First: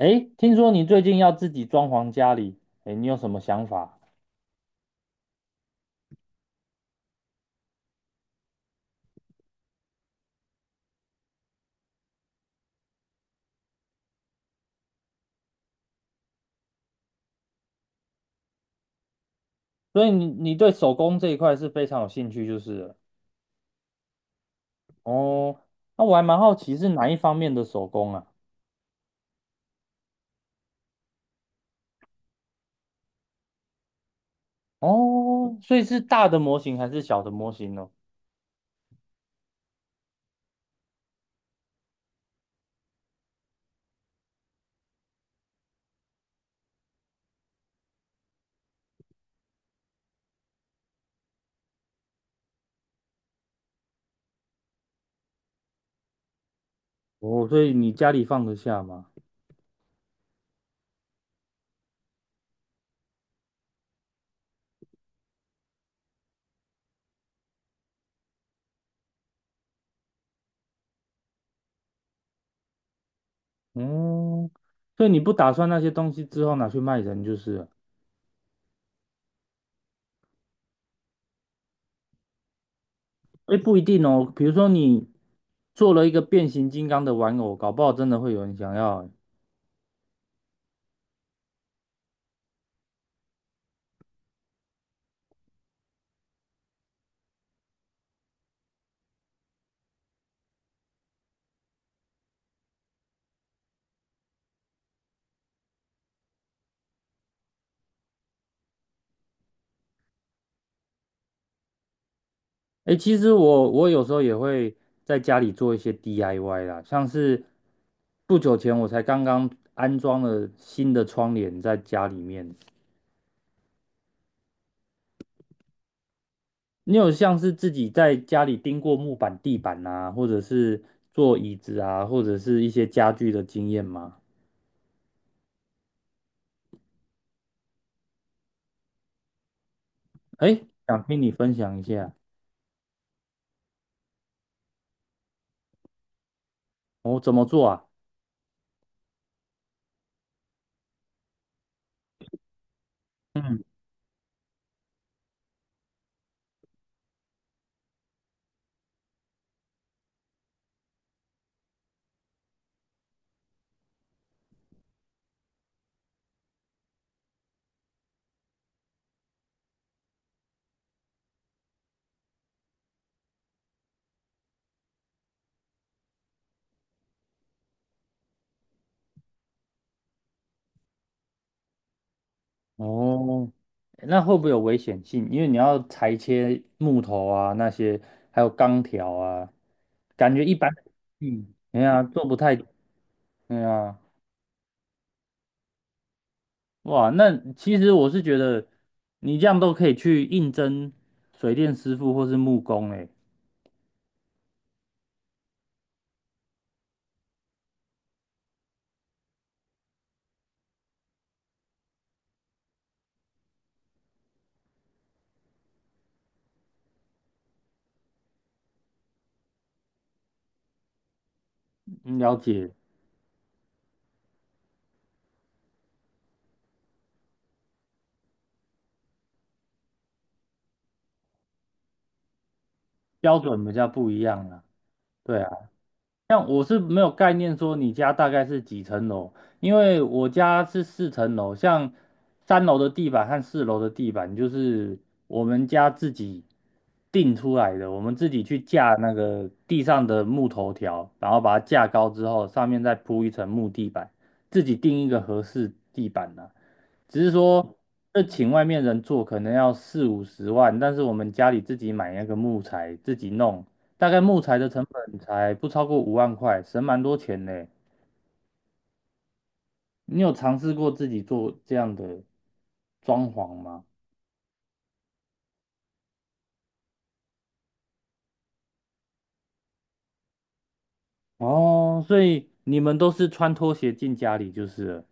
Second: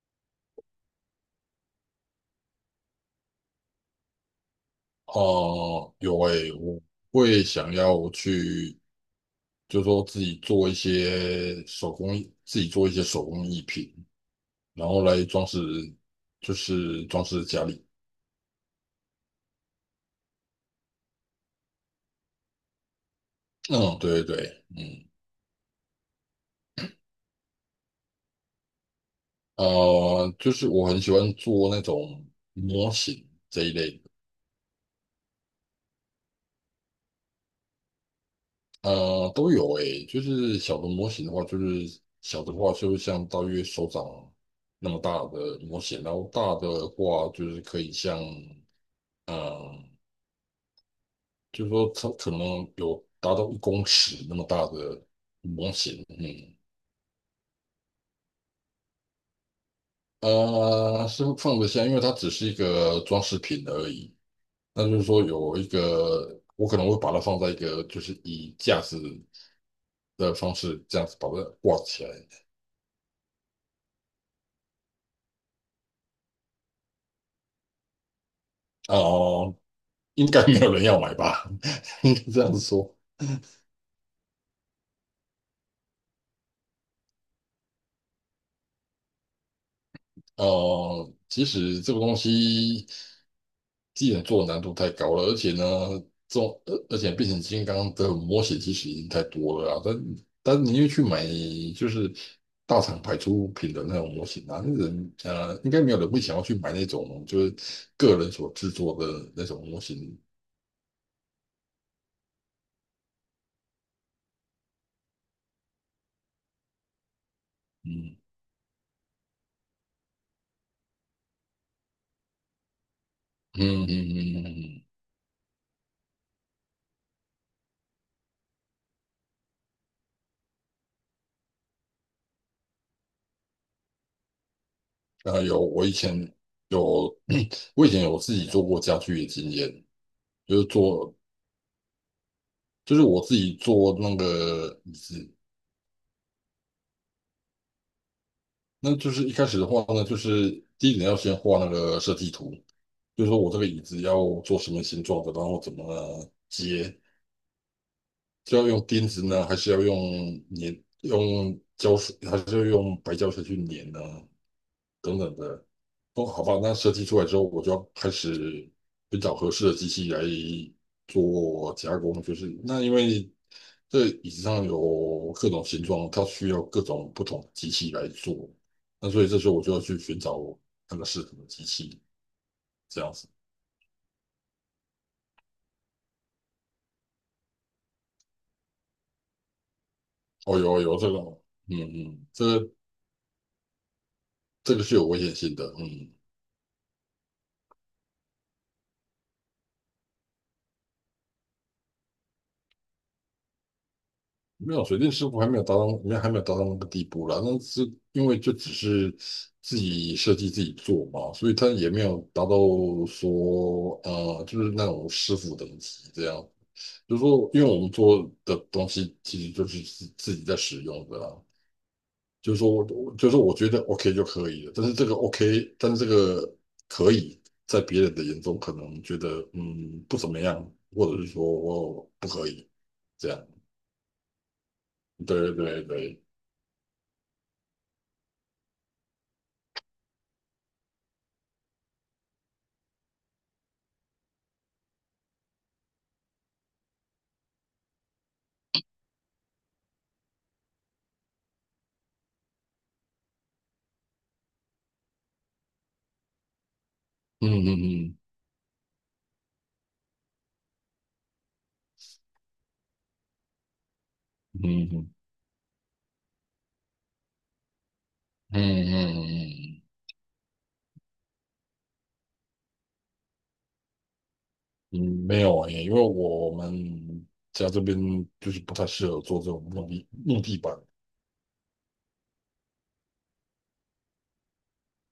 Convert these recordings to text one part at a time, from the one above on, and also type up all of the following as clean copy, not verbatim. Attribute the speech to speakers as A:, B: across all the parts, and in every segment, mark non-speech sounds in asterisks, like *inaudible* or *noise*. A: 诶，听说你最近要自己装潢家里，诶，你有什么想法？
B: 哦，有诶，我会想要去，就是说自己做一些手工艺品，然后来装饰，就是装饰家里。
A: 所以你对手工这一块是非常有兴趣，就是了
B: 嗯，对对对，嗯，
A: 哦。那我还蛮好奇是哪一方面的手工啊？
B: 就是我很喜欢做那种模型这一类的。
A: 哦，所以是大的模型还是小的模型呢？
B: 都有诶，就是小的模型的话，就是小的话就像大约手掌那么大的模型，然后大的话就是可以像。嗯，就是说它可能有达到1公尺那么大的模型，嗯。
A: 哦，所以你家里放得下吗？
B: 是放得下，因为它只是一个装饰品而已。那就是说有一个，我可能会把它放在一个，就是以架子的方式这样子把它挂起来。
A: 嗯，所以你不打算那些东西之后拿去卖人就是了？
B: 哦、应该没有人要买吧？*laughs* 应该这样子说。
A: 诶，不一定哦。比如说你做了一个变形金刚的玩偶，搞不好真的会有人想要欸。
B: 其实这个东西既然做的难度太高了，而且呢，这种而且变形金刚的模型其实已经太多了啊。但你又去买就是大厂牌出品的那种模型啊，那人应该没有人会想要去买那种就是个人所制作的那种模型。
A: 诶，其实我有时候也会在家里做一些 DIY 啦，像是
B: 嗯
A: 不久前我才刚刚安装了新的窗帘在家里面。
B: 嗯嗯嗯嗯
A: 你有像是自己在家里钉过木板、地板啊，或者是做椅子啊，或者是一些家具的经验吗？
B: 嗯，啊、有我以前有 *clears throat* 我以前有自己做过家具的经验。就是
A: 诶，想
B: 做
A: 听你分享一下，
B: 就是我自己做那个椅子。
A: 我、怎么做啊？
B: 那就是一开始的话呢，就是第一点要先画那个设计图，就是说我这
A: 嗯。
B: 个椅子要做什么形状的，然后怎么接，是要用钉子呢，还是要用粘，用胶水，还是要用白胶水去粘呢？等等的。哦，好吧，那设计出来之后，我就要开始寻找合适的机器来做加工。就是那因为这椅子上有各种形状，它需要各种不同的机器来做。那所以这时候我就要去寻找那个适合的机器，这样子。
A: 哦，那会不会有危险性？因为你要裁切木头啊，那些还有钢条啊，感觉一
B: 哦，
A: 般
B: 有
A: 的
B: 这个，
A: 嗯，
B: 嗯
A: 哎呀，做
B: 嗯，
A: 不
B: 这
A: 太，
B: 个
A: 哎呀，
B: 这个是有危险性的，嗯。
A: 哇，那其实我是觉得你这样都可以去应征水电师傅或是木工、欸，
B: 没有水电师傅还没有达到，没有还没有达到那个地步啦。那是因为就只是自己设计自己做嘛，所以他也没有达到说就是那种师傅等级这样。就是说，因为我们做的东西其实就是自己在使用的啦。
A: 哎，了
B: 就是说
A: 解
B: 我，就是说我觉得 OK 就可以了，但是这个 OK,但是这个可以在别人的眼中可能觉得不怎么样，或者是说我不可以这
A: 标
B: 样。
A: 准比较不一样啊。对啊。
B: 对对对。
A: 像我是没有概念说你家大概是几层楼，因为我家是四层楼，像三楼的地板和四楼的地板就是我们家自己定出来的，我们自己去架那个地上的木头条，然后把它架高之后，上面再铺一层木地板，自己定一个合适地板呢、只是
B: 嗯
A: 说，
B: 嗯嗯
A: 这请外面人做可能要四五十万，但是我们家里自己买那个木材，自己弄，大概木材的成
B: 嗯
A: 本才不超过五万块，省蛮多钱呢。
B: 嗯嗯嗯，
A: 你有尝试过自己做这样的装潢吗？
B: 嗯，没有诶，因为我们家这边就是不太适合做这种木地板
A: 哦，所以你们都是穿拖鞋进家里就是了。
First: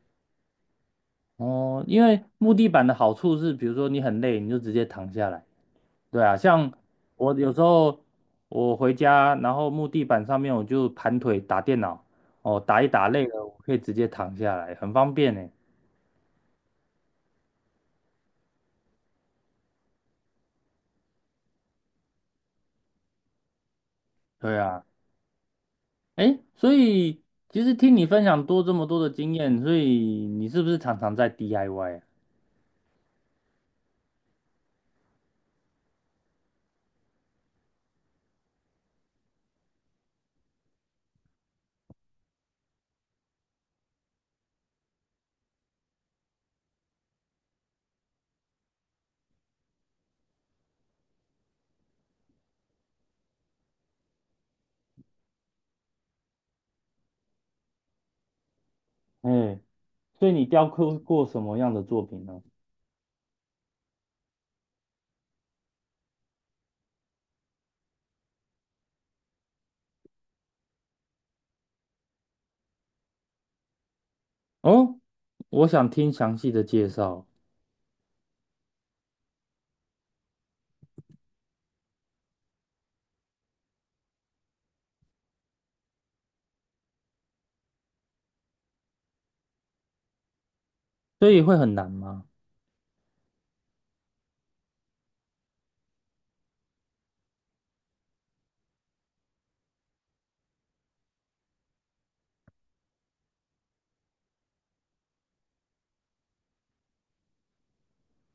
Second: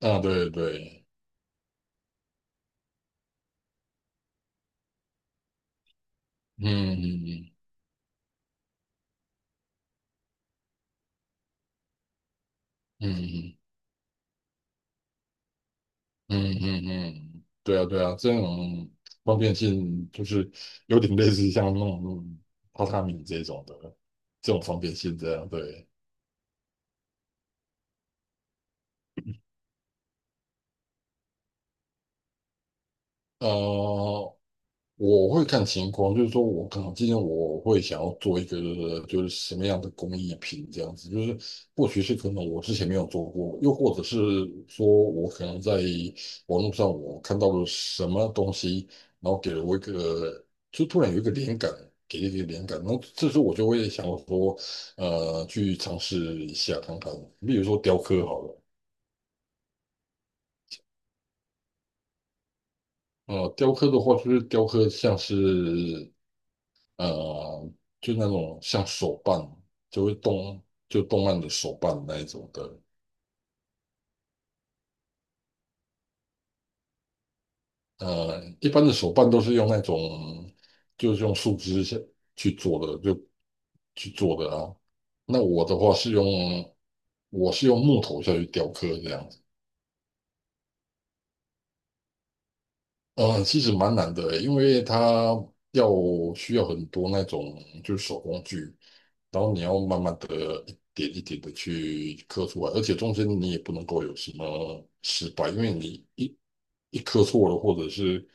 B: 啊，对对，
A: 哦，因为木地板的好处是，比如说你很累，你就直接躺下来。对啊，
B: 嗯
A: 像我
B: 嗯
A: 有时候我回家，然后木地板上面我就盘腿打电脑，哦，打一
B: 嗯
A: 打累了，
B: 嗯
A: 我可以直接躺下来，很方便呢。
B: 嗯嗯嗯，对啊对啊，这种方便性就是有点类似像那种榻榻米这种的这
A: 对
B: 种方
A: 啊。
B: 便性这样，对。
A: 哎，所以其实听你分享多这么多的经验，所以你是不是常常在 DIY 啊？
B: 呃，我会看情况，就是说我可能今天我会想要做一个就是什么样的工艺品这样子。就是或许是可能我之前没有做过，又或者是说我可能在网络上我看到了什么东西，然后给了我一个就突然有一个灵感，给了一个灵感，然后这时候我就会想说，去尝试一下看看，比如说雕刻好了。
A: 哎，所以你雕刻过什么样的作品呢？
B: 雕刻的话，就是雕刻像是呃，就那种像手办，就会动，就动漫的手办那一种的。
A: 哦，我想听详细的介绍，
B: 一般的手办都是用那种，就是用树枝去做的，就去做的啊。那我的话是用，我是用木头下去雕刻这样子。
A: 所以会很难吗？
B: 嗯，其实蛮难的，因为它要需要很多那种就是手工具，然后你要慢慢的一点一点的去刻出来，而且中间你也不能够有什么失败。因为你一刻错了，或者是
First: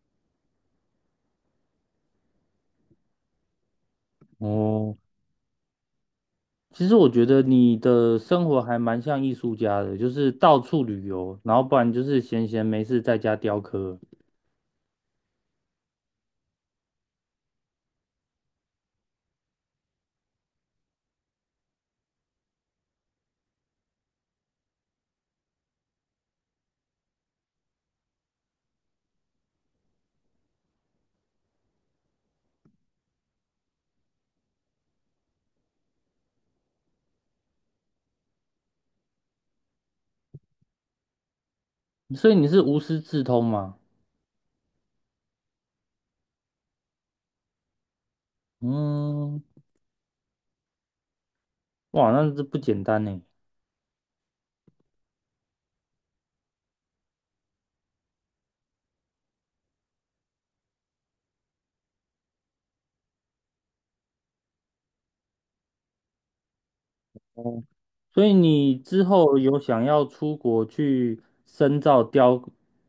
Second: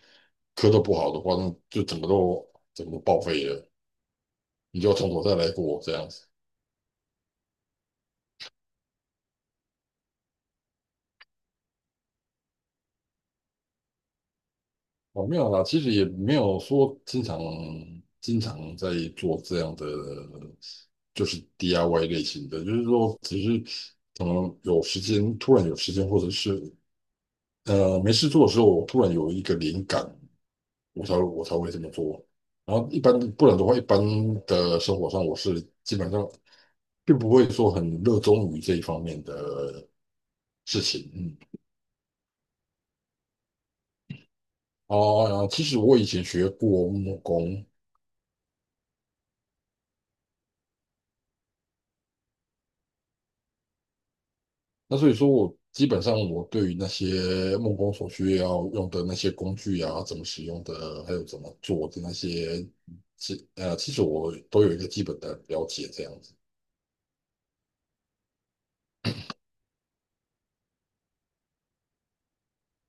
B: 刻的不好的话，那就整个都整个报废了，你就要
A: 哦，
B: 从头再来过这样子。
A: 其实我觉得你的生活还蛮像艺术家的，就是到处旅游，然后不然就是闲闲没事在家雕刻，
B: 哦，没有啦，其实也没有说经常经常在做这样的，就是 DIY 类型的，就是说只是可能有时间，突然有时间，或者是没事做的时候，我突然有一个灵感，我才会这么做。然后一般不然的话，一般的生活上我是基本上并不会说很热衷于这一方面的事情。嗯。
A: 所以你是无师自通吗？
B: 哦，其实我以前学过木工。
A: 嗯，哇，那这不简单呢。
B: 那所以说我基本上我对于那些木工所需要用的那些工具啊，怎么使用的，还有怎么做的那些其实我都有一个基本的了解这样子。
A: 所以你之后有想要出国去深造雕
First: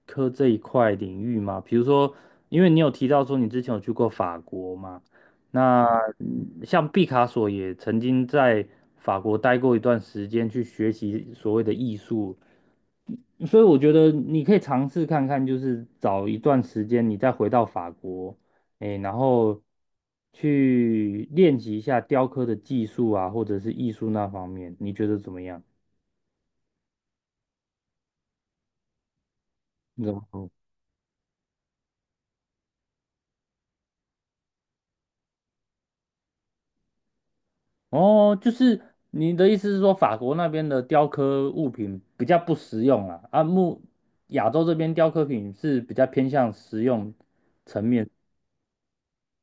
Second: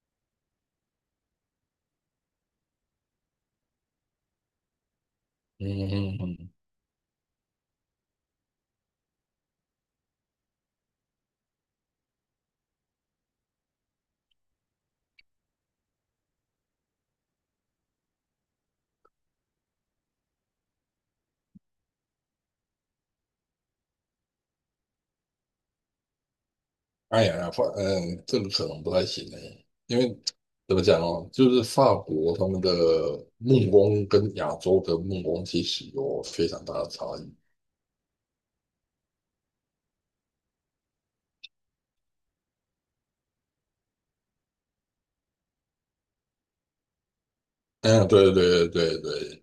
A: 刻这一块领域吗？比如说，因为你有提到说你之前有去过法国嘛，
B: 嗯
A: 那
B: 嗯嗯，
A: 嗯像毕卡索也曾经在法国待过一段时间去学习所谓的艺术，所以我觉得你可以尝试看看，就是找一段时间你再回到法国，诶，然后去练习一下雕刻的技术啊，或者是艺术那方面，你觉得怎么样？
B: 哎呀，呀，这个可能不太行哎，因
A: 你
B: 为
A: 怎么说
B: 怎么讲哦，就是法国他们的木工跟亚洲的木工其实有非常大的差异。
A: 哦，就是你的意思是说，法国那边的雕刻物品比较不实用啊，啊，木亚洲这边雕刻品是比较偏向实用层
B: 嗯，
A: 面。
B: 对对对对，对。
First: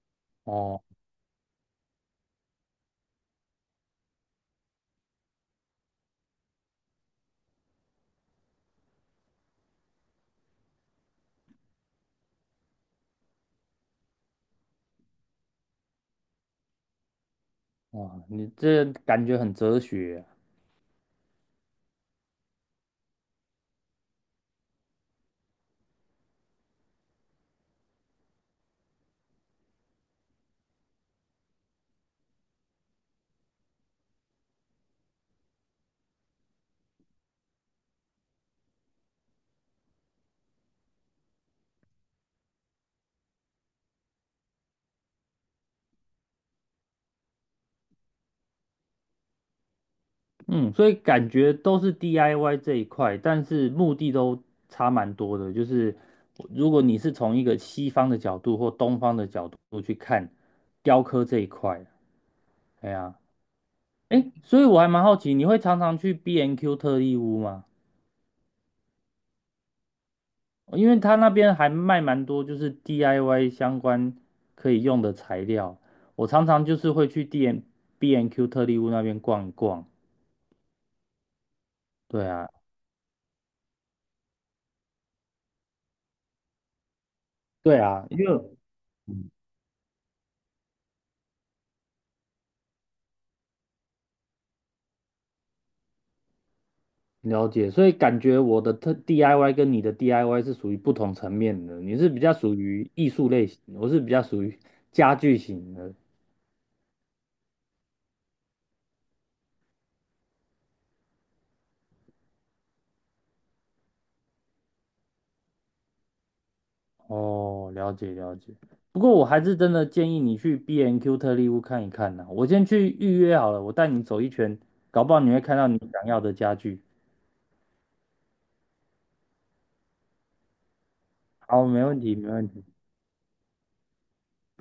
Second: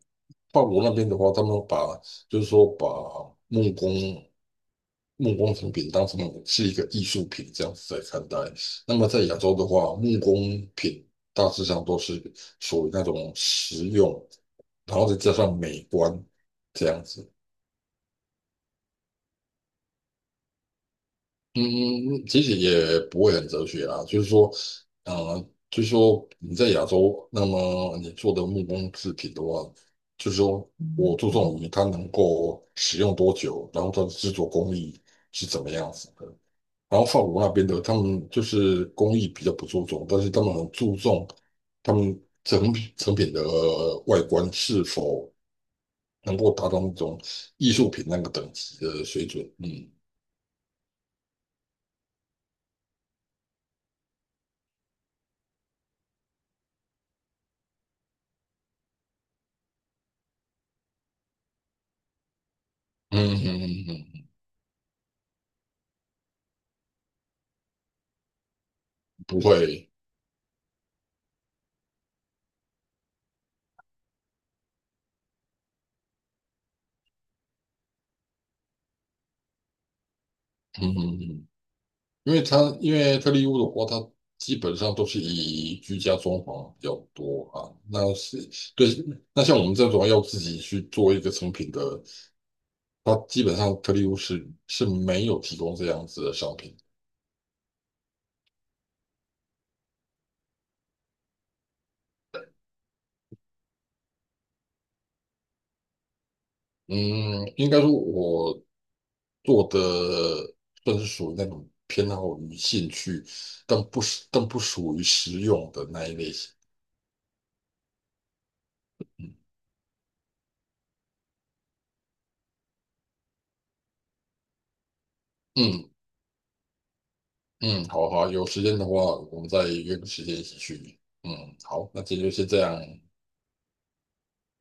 B: 法
A: 哦，
B: 国那边的话，他们把就是说把木工木工成品当成是一个艺术品这样子在看待。那么在亚洲的话，木工品大致上都是属于那种实用，然后再加上美观这样子。
A: 哇，你这感觉很哲学啊。
B: 嗯，嗯其实也不会很哲学啊，呃，就是说你在亚洲，那么你做的木工制品的话，就是说我注重于它能够使用多久，然后它的制作工艺是怎么样子的。然后法国那边的，他们就是工艺比较不注重，但是他们很注重他们成品的外观是否能够达到那种艺术品那个等级的水准。嗯
A: 嗯，所以感觉都是 DIY 这一块，但是目的都差蛮多的。就是如果你是从一个西方的角度或东方的角度去看雕刻这一块啊，哎呀。
B: 嗯嗯嗯，嗯，
A: 诶，所以我还蛮好奇，你会常常去 B&Q N Q 特利屋吗？
B: 不会。
A: 哦因为他那边还卖蛮多，就是 DIY 相关可以用的材料。我常常就是会去 B&Q N Q 特利屋那边逛一逛。
B: 嗯嗯嗯，
A: 对啊，
B: 因为特力屋的话，它基本上都是以居家装潢比较多啊。
A: 对啊，
B: 那
A: 因为
B: 是对。
A: 嗯
B: 那像我们这种要自己去做一个成品的，它基本上特力屋是没有提供这样子的商品。
A: 了解，所以感觉我的特 DIY 跟你的 DIY 是属于不同层面的。你是比较属于艺术类型，我是比较属于家具型的。
B: 嗯，应该说我做的算是属于那种偏好于兴趣，但不是但不属于实用的那一类型。
A: 哦，了解了解。不过我
B: 嗯
A: 还是真的建议你去 B&Q N 特力屋看一看。呐、我先去预约好了，我带你走一圈，搞不好你会看到你
B: 嗯，
A: 想要的家具。
B: 嗯，好好，有时间的话，我们再约个时间一起去。嗯，
A: 好，没
B: 好，
A: 问
B: 那
A: 题，
B: 今
A: 没
B: 天就
A: 问
B: 先这
A: 题。
B: 样。